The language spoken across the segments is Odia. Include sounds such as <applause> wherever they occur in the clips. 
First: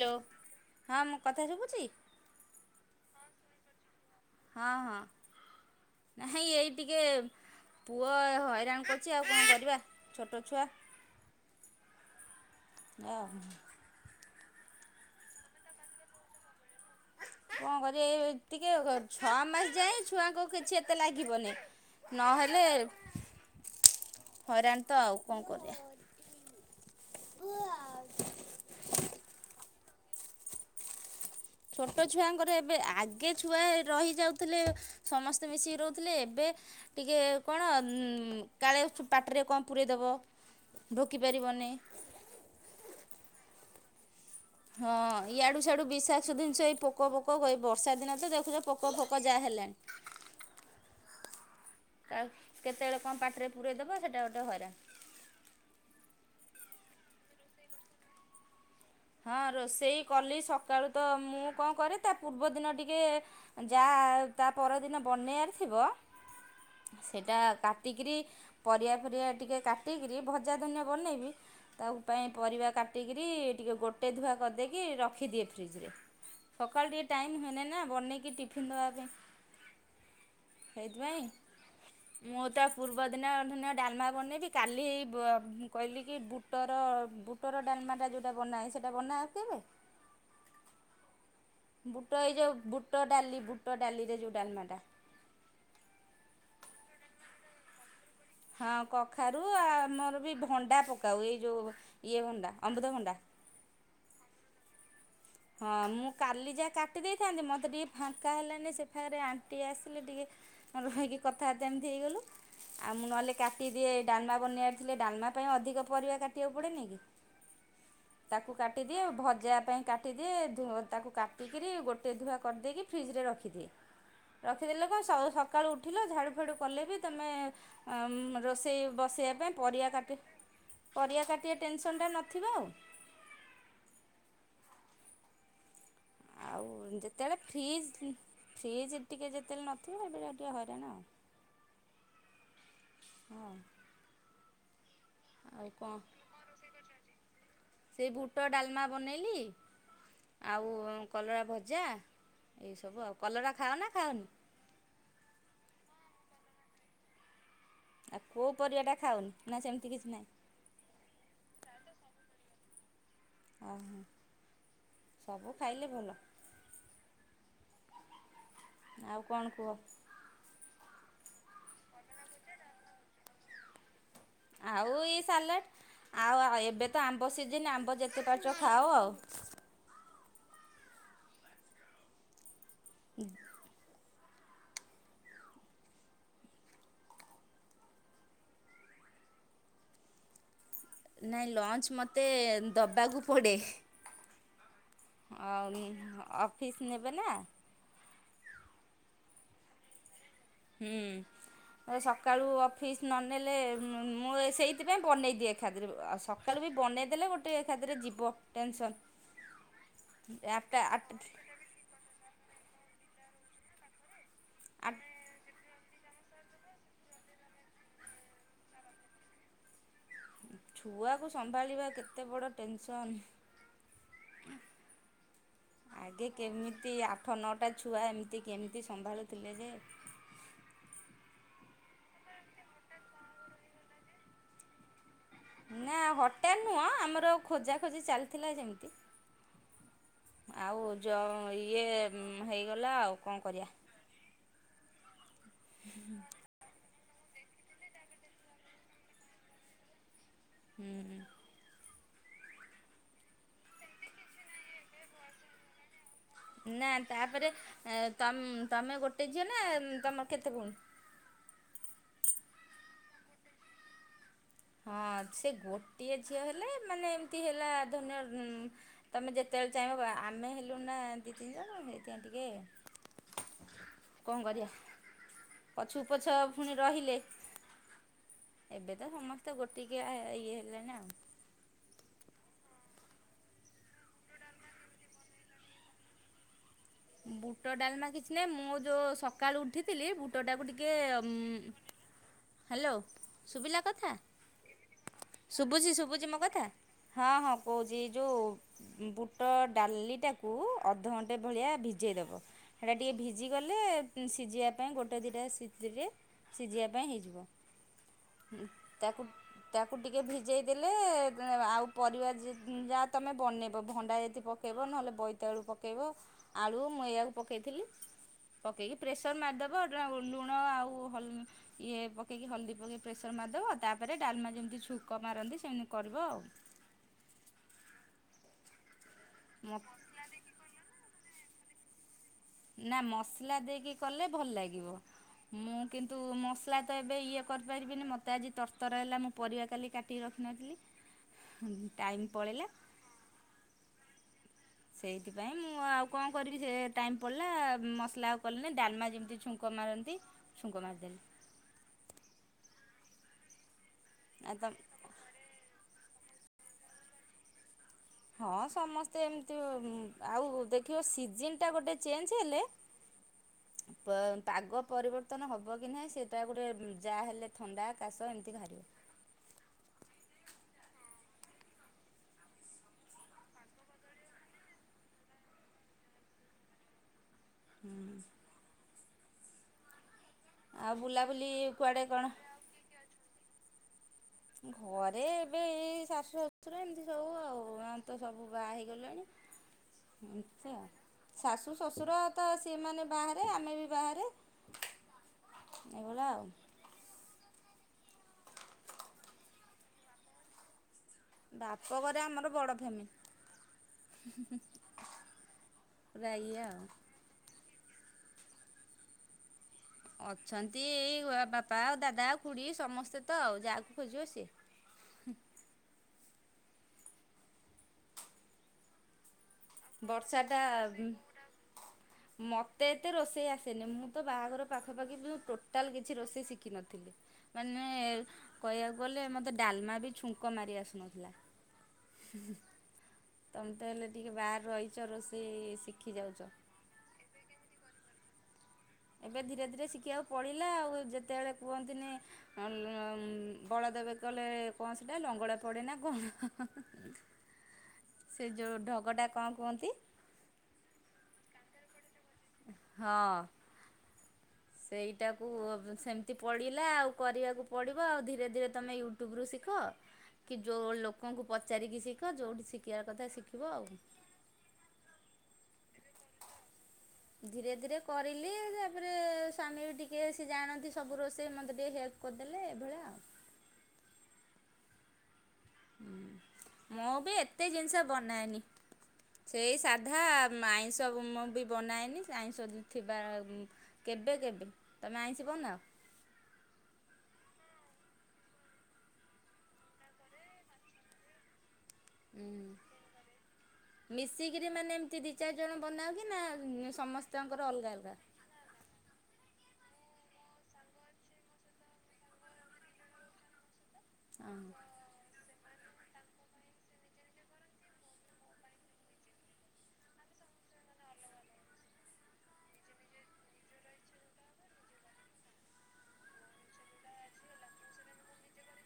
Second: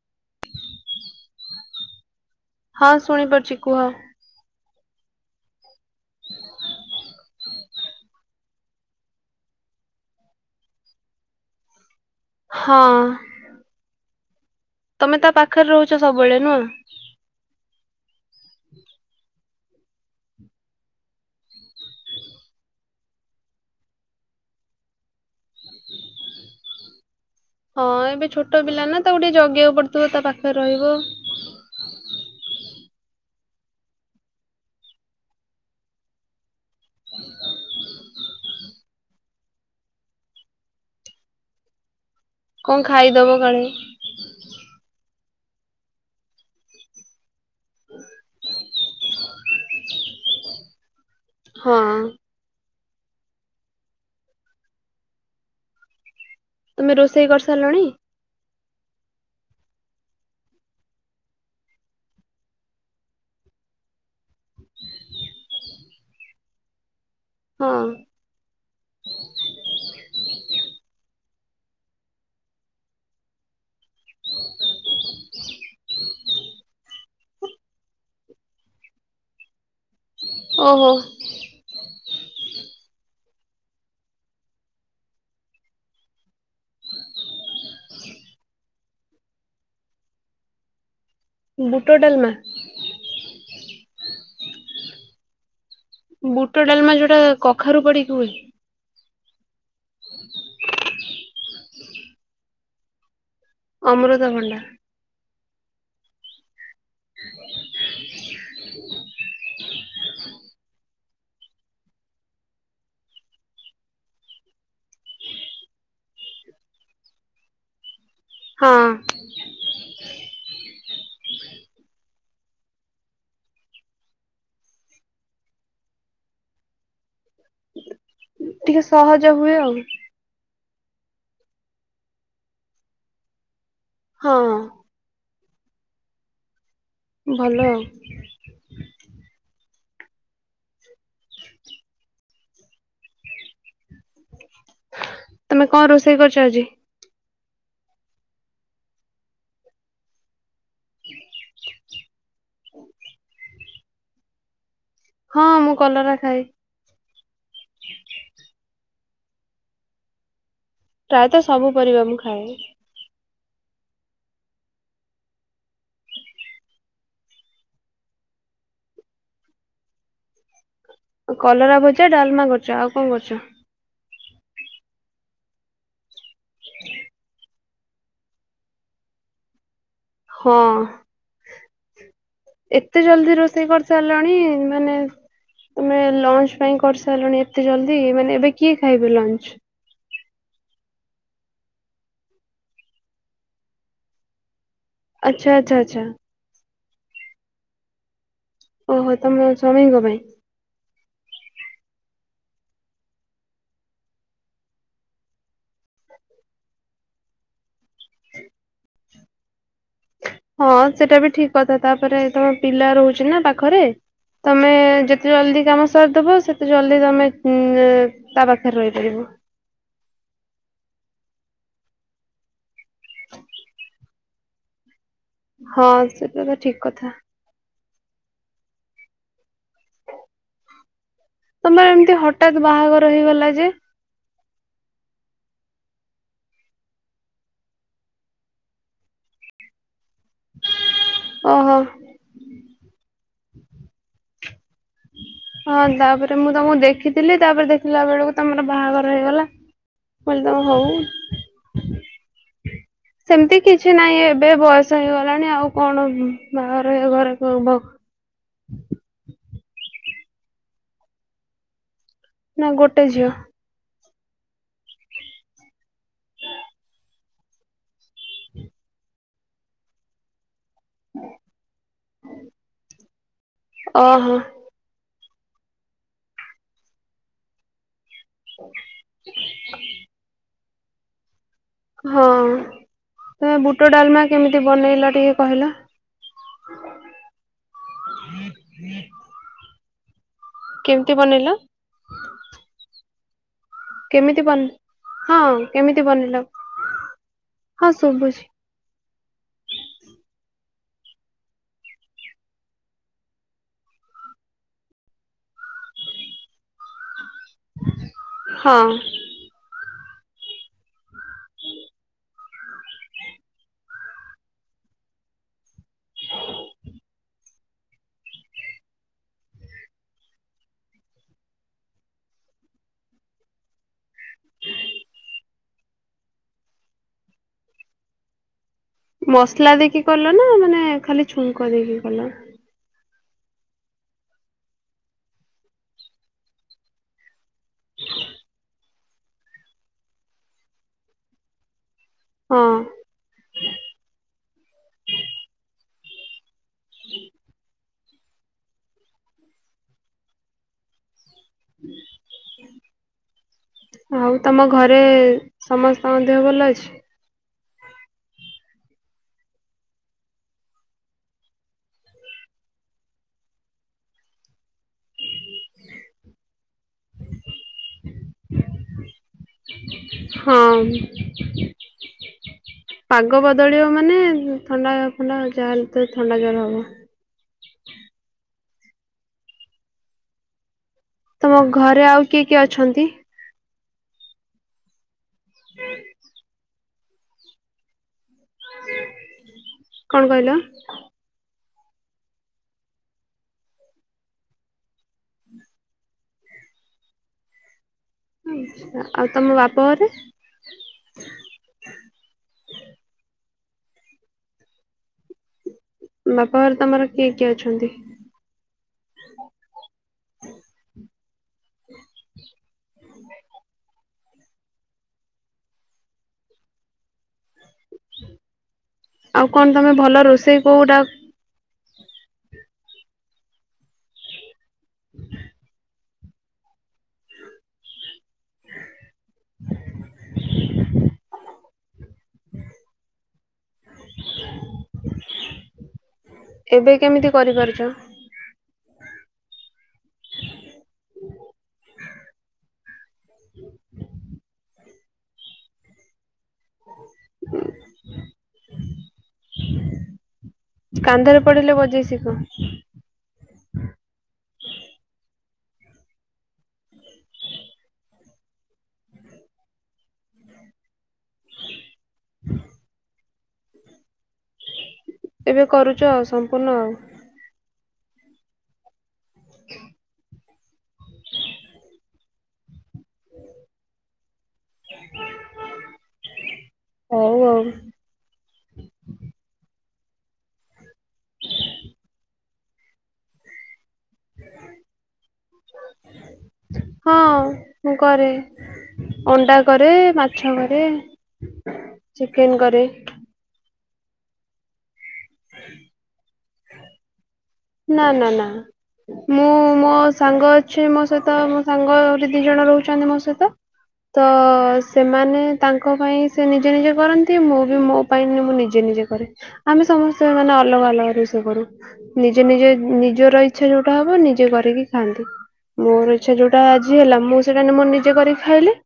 ହାଲୋ ହଁ ମୁଁ କଥା ଶୁବୁଛି? ହଁ ଶୁଣିପାରୁଛି କୁହ? ହଁ ହଁ ନାଇଁ ଏଇ ଟିକେ ପୁଅ ହଇରାଣ କରୁଛି ଆଉ କଣ କରିବା ଛୋଟ ଛୁଆ। ହଁ <unintelligible> ତମେ ତା ପାଖରେ ରହୁଛ ସବୁବେଳେ ନୁହଁ। କଣ କରିବ ଟିକେ ଛଅ ମାସ ଯାଏ ଛୁଆଙ୍କୁ କିଛି ଏତେ ଲାଗିବନି। ନହେଲେ ହଇରାଣ ତ ଆଉ କଣ କରିବା। ହଁ ଏବେ ଛୋଟ ପିଲା ନା ତାକୁ ଟିକେ ଜଗିବାକୁ ପଡୁଥିବ ତା ପାଖରେ ରହିବ। ଛୋଟ ଛୁଆଙ୍କର ଏବେ ଆଗେ ଛୁଆ ରହିଯାଉଥିଲେ ସମସ୍ତେ ମିଶିକି ରହୁଥିଲେ ଏବେ ଟିକେ କଣ କାଳେ ପାଟିରେ କଣ ପୂରେଇଦବ। ଢୋକି ପାରିବନି। କଣ ଖାଇଦେବ କାଳେ। ହଁ ଇଆଡୁ ସିଆଡୁ ବିଷାକ୍ତ ଜିନିଷ ଏଇ ପୋକ ପୋକ ଏଇ ବର୍ଷା ଦିନ ତ ଦେଖୁଛ ପୋକ ଫୋକ ଯାହା ହେଲେଣି। ହଁ କ କେତେବେଳେ କଣ ପାଟିରେ ପୁରେଇଦବା ସେଇଟା ଗୋଟେ ହଇରାଣ। ତୁମେ ରୋଷେଇ କରିସାରିଲଣି? ହଁ ରୋଷେଇ କଲି ସକାଳୁ ତ ମୁଁ କଣ କରେ ତା ପୂର୍ବଦିନ ଟିକେ ଯାହା ତା ପରଦିନ ବନେଇବାର ଥିବ ସେଇଟା ହଁ କାଟିକିରି ପରିବା ଫରିବା ଟିକେ କାଟିକିରି ଭଜା ଧନିଆ ବନେଇବି ତାକୁ ପାଇଁ ପରିବା କାଟିକିରି ଟିକେ ଗୋଟେ ଧୁଆ କରିଦେଇକି ରଖିଦିଏ ଫ୍ରିଜରେ। ସକାଳୁ ଟିକେ ଟାଇମ ହେନେ ନା ବନେଇକି ଟିଫିନ ଦବା ପାଇଁ ହଁ ହେଇଥିପାଇଁ ମୁଁ ତା ପୂର୍ବ ଦିନ ଦିନ ଡାଲମା ବନେଇବି କାଲି ବ କହିଲି କି ବୁ ବୁଟର ବୁଟର ଡାଲମାଟା ଯେଉଁଟା ବନାଏ ସେଇଟା ବନାଅ କେବେ? ବୁଟ ଏଇ ଯେଉଁ ବୁଟ ଡାଲି ବୁଟ ଡାଲିରେ ଯେଉଁ ଡାଲମାଟା। ବୁଟ ଡାଲମା ଯୋଉଟା କଖାରୁ ପଡିକି ହୁଏ। ହଁ କଖାରୁ ଆ ଆମର ବି ଭଣ୍ଡା ପକାଉ ଏଇ ଯେଉଁ ଇଏ ଭଣ୍ଡା ଅମୃତଭଣ୍ଡା। ଅମୃତଭଣ୍ଡା। ହଁ ମୁଁ କାଲି ଯାହା କାଟି ଦେଇଥାନ୍ତି ମୋତେ ଟିକେ ଫାଙ୍କା ହେଲାନି ସେ ଫେରେ ଆଣ୍ଟି ଆସିଲେ ଟିକେ ରହିକି କଥାବାର୍ତ୍ତା ଏମିତି ହେଇଗଲୁ। ଆଉ ମୁଁ ନହେଲେ କାଟିଦିଏ ଡାଲମା ବନେଇବାର ଥିଲେ ଡାଲମା ପାଇଁ ଅଧିକ ପରିବା କାଟିବାକୁ ପଡ଼େନି କି। <unintelligible> ତାକୁ ହଁ କାଟିଦିଏ ଭଜା ପାଇଁ କାଟିଦିଏ ଧ ତାକୁ କାଟିକିରି ଗୋଟିଏ ଧୂଆ କରିଦେଇକି ଫ୍ରିଜରେ ରଖିଦିଏ। ରଖିଦେଲେ କ ସ ସକାଳୁ ଉଠିଲ ଝାଡ଼ୁ ଫାଡ଼ୁ କଲେ ବି ତମେ ଟିକେ ରୋଷେଇ ସହଜ ବସେଇବା ହୁଏ ପାଇଁ ଆଉ ପରିବା କାଟି ପରିବା କାଟିବା ଟେନସନ୍ଟା ନଥିବ ଆଉ। ହଁ। ଆଉ ଯେତେବେଳେ ଭଲ ଆଉ ଫ୍ରିଜ୍ ଫ୍ରିଜ୍ ଟିକେ ଯେତେବେଳେ ନଥିବ ହେବେଳିଆ ଟିକେ ହଇରାଣ ଆଉ। ହଁ। ତମେ ଆଉ କଣ ରୋଷେଇ କରିଛ ଆଜି? ସେଇ ବୁଟ ଡାଲମା ବନେଇଲି ଆଉ କଲରା ଭଜା ଏଇସବୁ ଆଉ କଲରା ଖାଅ ନା ଖାଅନି? ହଁ ମୁଁ କଲରା ଖାଏ। ଆଉ କୋଉ ପରିବାଟା ଖାଅନି ନା ସେମିତି କିଛି ନାହିଁ? ପ୍ରାୟତଃ ସବୁ ପରିବା ମୁଁ ଖାଏ। ଓ ହ ସବୁ ଖାଇଲେ ଭଲ। ଆଉ କଣ କୁହ। କଲରା ଭଜା ଡାଲମା କରିଛ ଆଉ କଣ କରିଛ? ଆଉ ଏଇ ସାଲାଡ଼ ଆଉ ଏବେ ତ ଆମ୍ବ ସିଜନ୍ ଆମ୍ବ ଯେତେ ପାରୁଛ ଖାଅ ଆଉ। ହଁ ଏତେ ଜଲ୍ଦୀ ରୋଷେଇ କରି ସାରିଲଣି ମାନେ ତମେ ଲଞ୍ଚ ପାଇଁ କରିସାରିଲଣି ଏତେ ଜଲଦି ମାନେ ଏବେ କିଏ ଖାଇବ ଲଞ୍ଚ? ନାଇଁ ଲଞ୍ଚ ମୋତେ ଦବାକୁ ପଡ଼େ। ଆଚ୍ଛା ଆଚ୍ଛା ଆଉ ଆଚ୍ଛା ଉଁ ଅଫିସ୍ ନେବେ ନା। ଓହୋ ତମ ସ୍ୱାମୀଙ୍କ ପାଇଁ। ହୁଁ ଏ ସକାଳୁ ଅଫିସ୍ ନନେଲେ ମୁଁ ସେଇଥିପାଇଁ ବନେଇ ଦିଏ ଏକାଥରେ ଆଉ ସ କାଳୁ ବି ବନେଇ ଦେଲେ ଗୋଟେ ଏକାଥରେ ଯିବ ଟେନସନ୍। ହଁ ଆଠଟା ଆଠ ସେଟା ବି ଠିକ୍ କଥା ତାପରେ ତମ ପିଲା ରହୁଚି ନା ପାଖରେ। ତମେ ଯେତେ ଜଲଦି କାମ ଆନସାର୍ <unintelligible> ଦବ ସେତେ ଜଲଦି ତମେ ଉଁ ତା ପାଖରେ ରହିପାରିବ। ଛୁଆକୁ ସମ୍ଭାଳିବା କେତେ ବଡ ଟେନସନ୍। ହଁ ଆଗେ ସେଟା ତ ଠିକ କେମିତି କଥା ଆଠ ନଅଟା ଛୁଆ ଏମିତି କେମିତି ସମ୍ଭାଳୁଥିଲେ ଯେ। ତମର ଏମତି ହଠାତ୍ ବାହାଘର ହେଇଗଲା ଯେ? ନା ହଟାତ୍ ନୁହଁ ଆମର ଖୋଜା ଖୋଜି ଚାଲିଥିଲା ଯେମିତି। ଆଉ ଜ ଓହୋ। ଇଏ ହେଇଗଲା ଆଉ କଣ କରିବା। ହଁ ତାପରେ ମୁଁ ତମକୁ ଦେଖିଥିଲି ତାପରେ ଦେଖିଲା ବେଳକୁ ତମର ବାହାଘର ହେଇଗଲା। ମୁଁ କହିଲି ତମର ହୋଉ। ହୁଁ ସେମିତି କିଛି ନାହିଁ ଏବେ ବୟସ ହେଇଗଲାଣି ଆଉ କଣ ବାଘଘର <unintelligible> ତମ୍ ତମେ ଗୋଟେ ଝିଅନା ତମର କେତେ ଭୋଉଣି? ମୁଁ ଗୋଟେ ଝିଅ। ହଁ ସେ ଗୋଟିଏ ଝିଅ ହେଲେ ମାନେ ଏମିତି ହେଲା ଧରିନିଅ ତମେ ଯେତେବେଳେ ଚାହିଁବ ବା ଆମେ ହେ ନା ଦି ତିନି ଜଣ ହେଇଥିପାଇଁ ଟିକେ ଓହୋ କଣ କରିବା। ପଛକୁ ପଛ ଫୁଣି ରହିଲେ ଏବେ ତ ସମ ସ୍ତେ ଗୋଟିକିଆ ଇଏ ହେଲେନା। ହଁ ତମେ ବୁଟ ଡାଲମା କେମିତି ବନେଇଲା ଟିକେ କହିଲ? ବୁଟ ଡାଲମା କିଛି ନାହିଁ ମୁଁ ଯୋଉ ସକାଳୁ ଉଠିଥିଲି ବୁଟଟାକୁ ଟିକେ କେମିତି ଉଁ ବନେଇଲ? ହାଲୋ ସୁବିଲା କଥା? କେମିତି ବନେ ହଁ ଶୁବୁଚି କେମିତି ଶୁବୁଚି ବନେଇଲ? ମୋ କଥା ହଁ ହଁ କୋହୁଚି ଇଏ ଯୋଉ ବୁଟ ଡାଲିଟାକୁ ଅଧଘଣ୍ଟେ ଭଳିଆ ଭିଜେଇଦବ। ସେଟା ଟିକେ ଭିଜିଗଲେ ସିଜିବା ପାଇଁ ଗୋଟେ ଦିଇଟା ସିଟି ସିଜିବା ପାଇଁ ହେଇଯିବ। ହଁ <unintelligible> ତାକୁ ତାକୁ ଟିକେ ଭିଜେଇ ଦେଲେ ଆଉ ପରିବା ଯା <unintelligible> ଯାଆ ତମେ ବନେଇବ ଭଣ୍ଡା ଯଦି ପ ପକେଇବ ନହେଲେ ବୋଇତାଳୁ ପକେଜଇବ ଆଳୁ ମୁଁ ଏଇଆକୁ ପକେଇଥିଲି। ପକେଇକି ପ୍ରେସର ମାରିଦବ ଡ୍ରାଉ ଲୁଣ ଆଉ ହଲ୍ ଇଏ ପକେଇକି ହଳଦୀ ପକେଇ ପ୍ରେସର ମାରଦବ ତାପରେ ଡାଲମା ଯେମିତି ଛୁଙ୍କ ମାରନ୍ତି ସେମିତି କରିବ ଆଉ। ମସଲା ଦେଇକି କଲ ନା ମାନେ ଖାଲି ଛୁଙ୍କ ଦେଇକି କଲ? ନା ମସଲା ଦେଇକି କଲେ ଭଲ ଲାଗିବ। ମୁଁ କିନ୍ତୁ ମସଲା ତ ଏବେ ଇଏ କରିପାରିବିନି ମୋତେ ଆଜି ତରତର ହେଲା ମୁଁ ପରିବା କାଲି କାଟିକି ରଖିିନଥିଲି। ହଁ <inaudible> ହୁଁ ହୁଁ ଟାଇମ୍ ପଳେଇଲା। ସେଇଥିପାଇଁ ମୁଁ ଆଉ କଣ କରିବି ସେ ଟାଇମ୍ ପଳିଲା ମସଲା ଆଉ କଲି ନାଇଁ ଡାଲମା ଯେମିତି ଛୁ ଙ୍କ ମାରନ୍ତି ଛୁଙ୍କ ମାରିଦେଲି। ଆଉ ତମ ଘରେ ସମସ୍ତଙ୍କ ଦେହ ଭଲ ଅଛି? ହଁ ସମସ୍ତେ ଏମତି ଓ ଉଁ ଦେଖିବ ସିଜନଟା ଗୋଟେ ଚେଞ୍ଚ ହେଲେ ପ ପାଗ ପରିବର୍ତ୍ତନ ହବ କି ନାହିଁ ସେଇଟା ଗୋଟେ ଉଁ ଯାହା ହେଲେ ଥଣ୍ଡା କାଶ ଏମତି ଭାରିବା। ହଁ। ପାଗ ବଦଳିବ ମାନେ ଉଁ ଥଣ୍ଡା ଫଣ୍ଡା ଯାହା ହେଲେ ତ ଥଣ୍ଡା ଜର ହବ। ହୁଁ। ଆଉ ବୁଲା ତମ ଘରେ ଆଉ କିଏ କିଏ ଅଛନ୍ତି? ଘରେ ଏବେ ଏଇ ଶାଶୁ ଶୁର ଏମତି ସବୁ ଆଉ ଆଉଁ ତ ସବୁ ବାହା ହେଇଗଲେଣି କଣ କହିଲ? ହେନ୍ତି ଆ ଶାଶୁ ଶଶୁର ତ ସେମାନେ ବାହାରେ ଆମେ ବି ବାହାରେ। ଏଇଭଳିଆ ଆଉ। ଆଁଛା ଆଉ ତମ ବାପ ଘରେ। ବାପ ଘରେ ଆମର ବଡ ଫ୍ୟାମି ହୁଁ ହୁଁ ହୁଁ। ବାପ ଘରେ ତମର କିଏ କିଏ ଅଛନ୍ତି? ଅଛନ୍ତି ଏଇ <unintelligible> ବାପା ଦାଦା ଖୁଡି ସମସ୍ତେ ତ ଆଉ ଯାହାକୁ ଖୋଜିବ ସିଏ। ଆଉ କଣ ତମେ ଭଲ ରୋଷେଇ କୋଉ ଗୋଟା ମତେ ଏତେ ରୋଷେଇ ଆସେନି ମୁଁ ତ ବାହାଘର ପାଖାପାଖି ବି ଟୋଟାଲ କିଛି ରୋଷେଇ ଶିଖିନଥିଲି। ମାନେ କହିଆକୁ ଗଲେ ମତେ ଡାଲମା ବି ଛୁଙ୍କ ମାରି ଆସୁନଥିଲା। ହୁଁ ହୁଁ ତମେ ତ ହେଲେ ଟିକେ ବାହାରେ ରହିଚ ରୋଷେଇ ଶିଖିଯାଉଚ। ଏବେ କେମିତି କରିପାରୁଛ। ଏବେ ଧୀରେ ଧୀରେ ଶିଖିଆକୁ ପଡିଲା ଆଉ ଯେତେବେଳେ କୁହନ୍ତିନି ଆ ଉଁ ଉଁ ବଳଦ ବେକଲେ କଁ ସେଟା ଲଙ୍ଗଳା ପଡେ ନା କଣ ସେ ଯୋଉ ଢଗଟା କଁ କୁହନ୍ତି। କାନ୍ଧେରେ ପଡିଲେ ବଜେଇ ଶିଖ। ଏ ହଁ। ସେଇଟାକୁ ସେମତି ପଡିଲା ଆଉ କରିଆକୁ ପଡିବ ଆଉ ଧୀରେ ଧୀରେ ତମେ ୟୁ ଟୁବୁରୁ ଶିଖ କି ଯୋଉ ଲୋକଙ୍କୁ ପଚାରିକି ଶିଖ ଯୋଉଠି ଶିକିଆର କଥା ଶିଖିବ ଆଉ। ଏବେ କରୁଚ ଆଉ ସମ୍ପୂର୍ଣ୍ଣ ଆଉ। ଧୀରେ ଧୀରେ କରିଲି ତାପରେ ସ୍ୱାମୀ ବି ଟିକେ ସିଏ ଜାଣନ୍ତି ସବୁ ରୋଷେଇ ମୋତେ ଟିକେ ହେଲ୍ପ କରିଦେଲେ ଏଭଳିଆ ଆଉ। ହୁଁ ମୁଁ ବି ହଉ ଆଉ। ଏତେ ଜିନିଷ ବନାଏନି। ସେଇ ସାଧା ଉଁ ଆଇଁଷ ମୁଁ ବି ବନାଏନି ସେ ଆଇଁଷ ଉଁ ଥିବା ଉଁ କେବେ କେବେ ତମେ ଆଇଁଷି ବନାଅ। ହଁ ମୁଁ କରେ। ଅଣ୍ଡା କରେ ମାଛ କରେ ଚିକେନ ହୁଁ। କରେ। ମିଶିକିରି ମାନେ ଏମତି ଦି ଚାରି ଜଣ ବନାଅ କି ନା ଉଁ ସମସ୍ତଙ୍କ ନା ନା ନା। ମୁଁ ମୋ ସାଙ୍ଗ ଅଛି ମୋ ସହିତ ମୋ ସାଙ୍ଗ ଆହୁରି ଦି ଜଣ ରହୁଛନ୍ତି ମୋ ସହିତ। ତ ହଁ। ସେମାନେ ତାଙ୍କ ପାଇଁ ସେ ନିଜେ ନିଜେ କରନ୍ତି ମୁଁ ବି ମୋ ପାଇଁନି ମୁଁ ନିଜେ ନିଜେ କରେ। ଆମେ ସମସ୍ତେ ମାନେ ଅଲଗା ଅଲଗା ରୋଷେଇ କରୁ। ନିଜେ ନିଜେ ନିଜର ଇଚ୍ଛା ଯୋଉଟା ହବ ନିଜେ କରିକି ଖାଆନ୍ତି। ମୋର ଇଚ୍ଛା ଯୋଉଟା ଆଜି ହେଲା ମୁଁ ସେଇଟା ଏଇନେ ମୋ ନିଜେ କରିକି ଖାଇଲି।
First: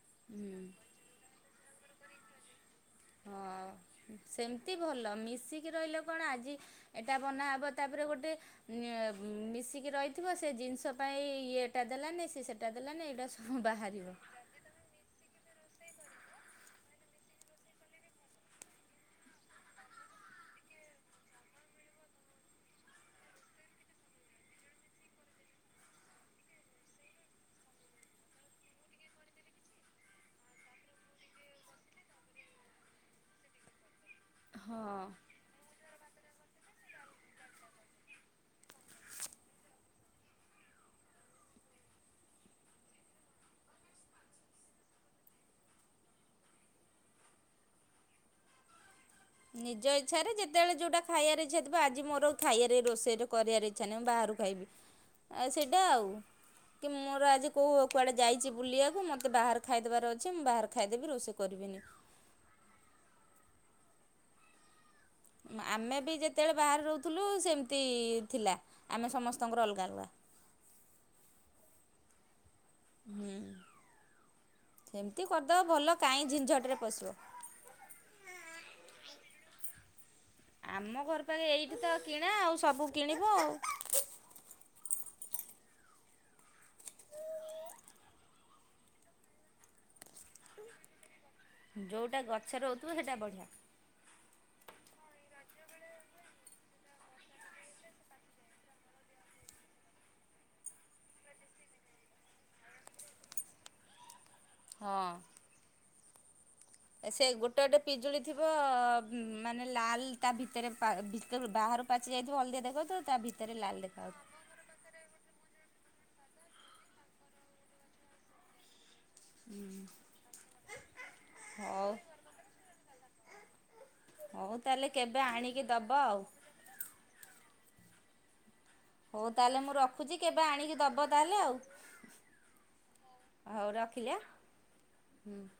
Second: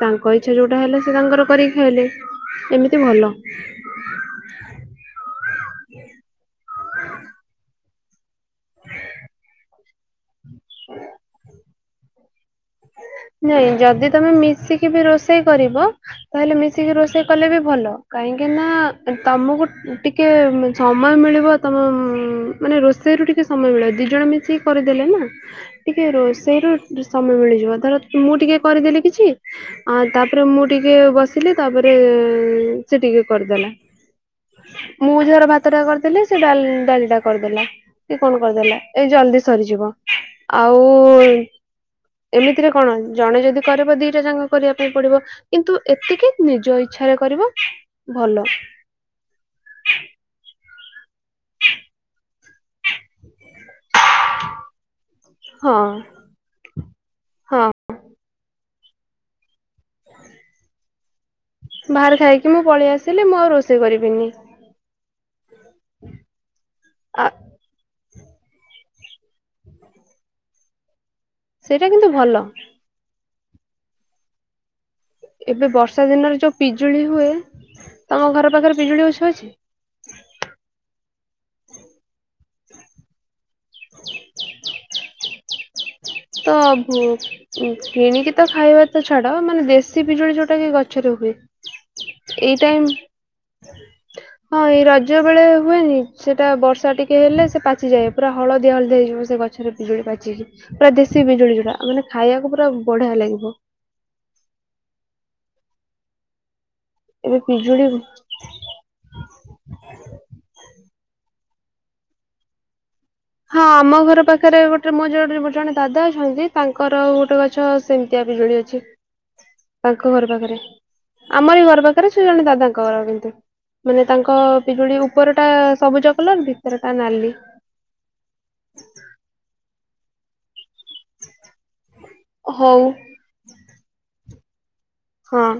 ତାଙ୍କ ଇଚ୍ଛା ହୁଁ। ଯୋଉଟା ହେଲେ ସେ ତାଙ୍କର କରିକି ହେଲେ ଏମିତି ଭଲ। ହଁ ସେମିତି ଭଲ ମିଶିକି ରହିଲେ କଣ ଆଜି ଏଟା ବନାହବ। ତାପରେ ଗୋଟେ ମିଶିକି ରହିଥିବ ସେ ଜିନିଷ ପାଇଁ ଇଏ ଟେଲା ନେ ସେ ସେଟାେଲ ନ ନେଇଇ ନାଇଁ ଯଦି ତମେ ମିଶିକି ବି ରୋଷେଇ କରିବ। ତାହେଲେ ମିଶିକି ରୋଷେଇ କଲେ ବି ଭଲ କାହିଁକି ନା ତମକୁ ଟିକେ ଟିକେ ସମୟ ମିଳିବ ତମ ମାନେ ରୋଷେଇରୁ ଟିକେ ସମୟ ମିଳିବ ଦି ଜଣ ମିଶିକି କରିଦେଲେ ନା। ଟିକେ ରୋ ସେଇ ର ସମୟ ମିଳିଯିବ ଧର ମୁଁ ଟିକେ କରିଦେଲି କିଛି। ଆ ତାପରେ ମୁଁ ଟିକେ ବସିଲି ତାପରେ ସେ ଟିକେ କରିଦେଲା। ହଁ। ମୁଁ ଝର ଭାତ ଟା କରିଦେଲି ସେ ଡା ଡାଲି ଟା କରିଦେଲା। କି କଣ କରିଦେଲା ଏ ଜଲଦି ସରିଯିବ ଆଉ ଏମିତିରେ କଣ ଜଣେ ଯଦି କରରେିବ ଦିଇଟା ଯାକ କରିବା ପାଇଁ ପଡିବ। କିନ୍ତୁ ଏତିକି ନିଜ ଇଚଛାରେ କରିବା ଭଲ। ନିଜ ଇଚଛାରେ ଯେତେବେଳେ ଯୋଉଟା ଖାଇବ ଇଛାଥିବ ଆଜି ମୋର ଖାଇବାରେ ରୋଷେଇରେ କରିବାରେ ଇଚ୍ଛା ନାହିଁ ମୁଁ ବାହାରୁ ଖାଇବି ଆଉ ହଁ ସେଇଟା ଆଉ। କି ମୋର ଆଜି ହଁ କେଉଁ କୁଆଡ଼େ ଯାଇଛି ବୁଲିବାକୁ ମୋତେ ବାହାର ଖାଇଦେବାର ଅଛି ମୁଁ ବାହାରାରେ ଖାଇଦେବି ରୋଷେଇ କରିବିନି। ବାହାରାରେ ଖାଇକି ମୁଁ ପଳେଇ ଆସିଲି ମୁଁ ଆଉ ରୋଷେଇ କରିବିନି। ଆମେ ବି ଯେତେବେଳେ ବାହାରେ ରହୁଥିଲୁ ଆ ସେମିତି ଥିଲା ଆମେ ସମସ୍ତଙ୍କର ଅଲଗା ଅଲଗା। ସେଇଟା କିନ୍ତୁ ଭଲ। ହୁଁ ସେମିତି ଏବେ କରିଦବ ଭଲ ବର୍ଷା କାହିଁ ଝିିନଝଟ ରେ ପଶିବ। ତୁମ ଘର ପାଖରେ ପିଜୁଳି ଗଛ ଅଛି। ଆମ ଘର ପାଖରେ ଏଇଠି ତ କିଣା ଆଉ ସବୁ କିଣିବ ଆଉ। ହ <unintelligible> ତ ବୁ କିଣିକି ତ ଖାଇବା ତ ଛାଡ ମାନେ ଦେଶୀ ବିଜୁଳି ଯୋଉଟା କି ଗଛରେ ହୁଏ। ଯେଉଁଟା ଗଛ ଏଇ ଟାଇମ ରହୁଥିବ ସେଇଟା ବଢ଼ିଆ। ହଁ ଏଇ ରଜ ବେଳେ ହୁଏନି ସେଟା ବର୍ଷା ଟିକେ ହେଲେ ସେ ପାଚିଯାଏ ପୁରା ହଳଦୀ ହଳଦି ହେଇଯିବ ସେ ଗଛ। ଗଛରେ ବିଜୁଳି ପାଚିକି ପୁରା ଦେଶୀ ବିଜୁଳି ଯୋଡା ମାନେ ଖାଇବାକୁ ପୁରା ବଢିଆ ଲାଗିବ। ହଁ। ସେ ଏବେ ଗୋଟେ ଗୋଟେ ହଁ ପିଜୁଳି ଥିବ ମାନେ ଲାଲ ତା ଭିତରେ ଭିତ ବାହାରୁ ପାଚି ଯାଇଥିବ ହଳଦିଆ ଦେଖନ୍ତୁ ତା ଭିତ ହଁ ଆମ ଘର ପାଖରେ ରେ ଗୋଟେ ମୋ ଯୋଉ ଗୋଟେ ଜଣେ ଦାଦା ଅଛନ୍ତି ତାଙ୍କର ଗୋଟେ ଗଛ ସେମିତିଆ ବିଜୁଳି ଅଛି। ତାଙ୍କ ଘର ପାଖରେ ଆମର ଘର ହଉ ପାଖରେ ସେ ଜଣେ ଦାଦାଙ୍କ ଘର କେମତି ମାନେ ତାଙ୍କ ହଉ ତାହେଲେ ପିଜୁଳି କେବେ ଉପର ଟା ଆଣିକି ଦବ ସବୁଜ ଆଉ କଲର ଭିତରେ ତା ନାଲି। ହଉ ତାହେଲେ ମୁଁ ରଖୁଛି କେବେ ଆଣିକି ଦବ ତାହେଲେ ଆଉ। ହଉ। ହଉ ରଖିଲି। ହୁଁ। ହଁ।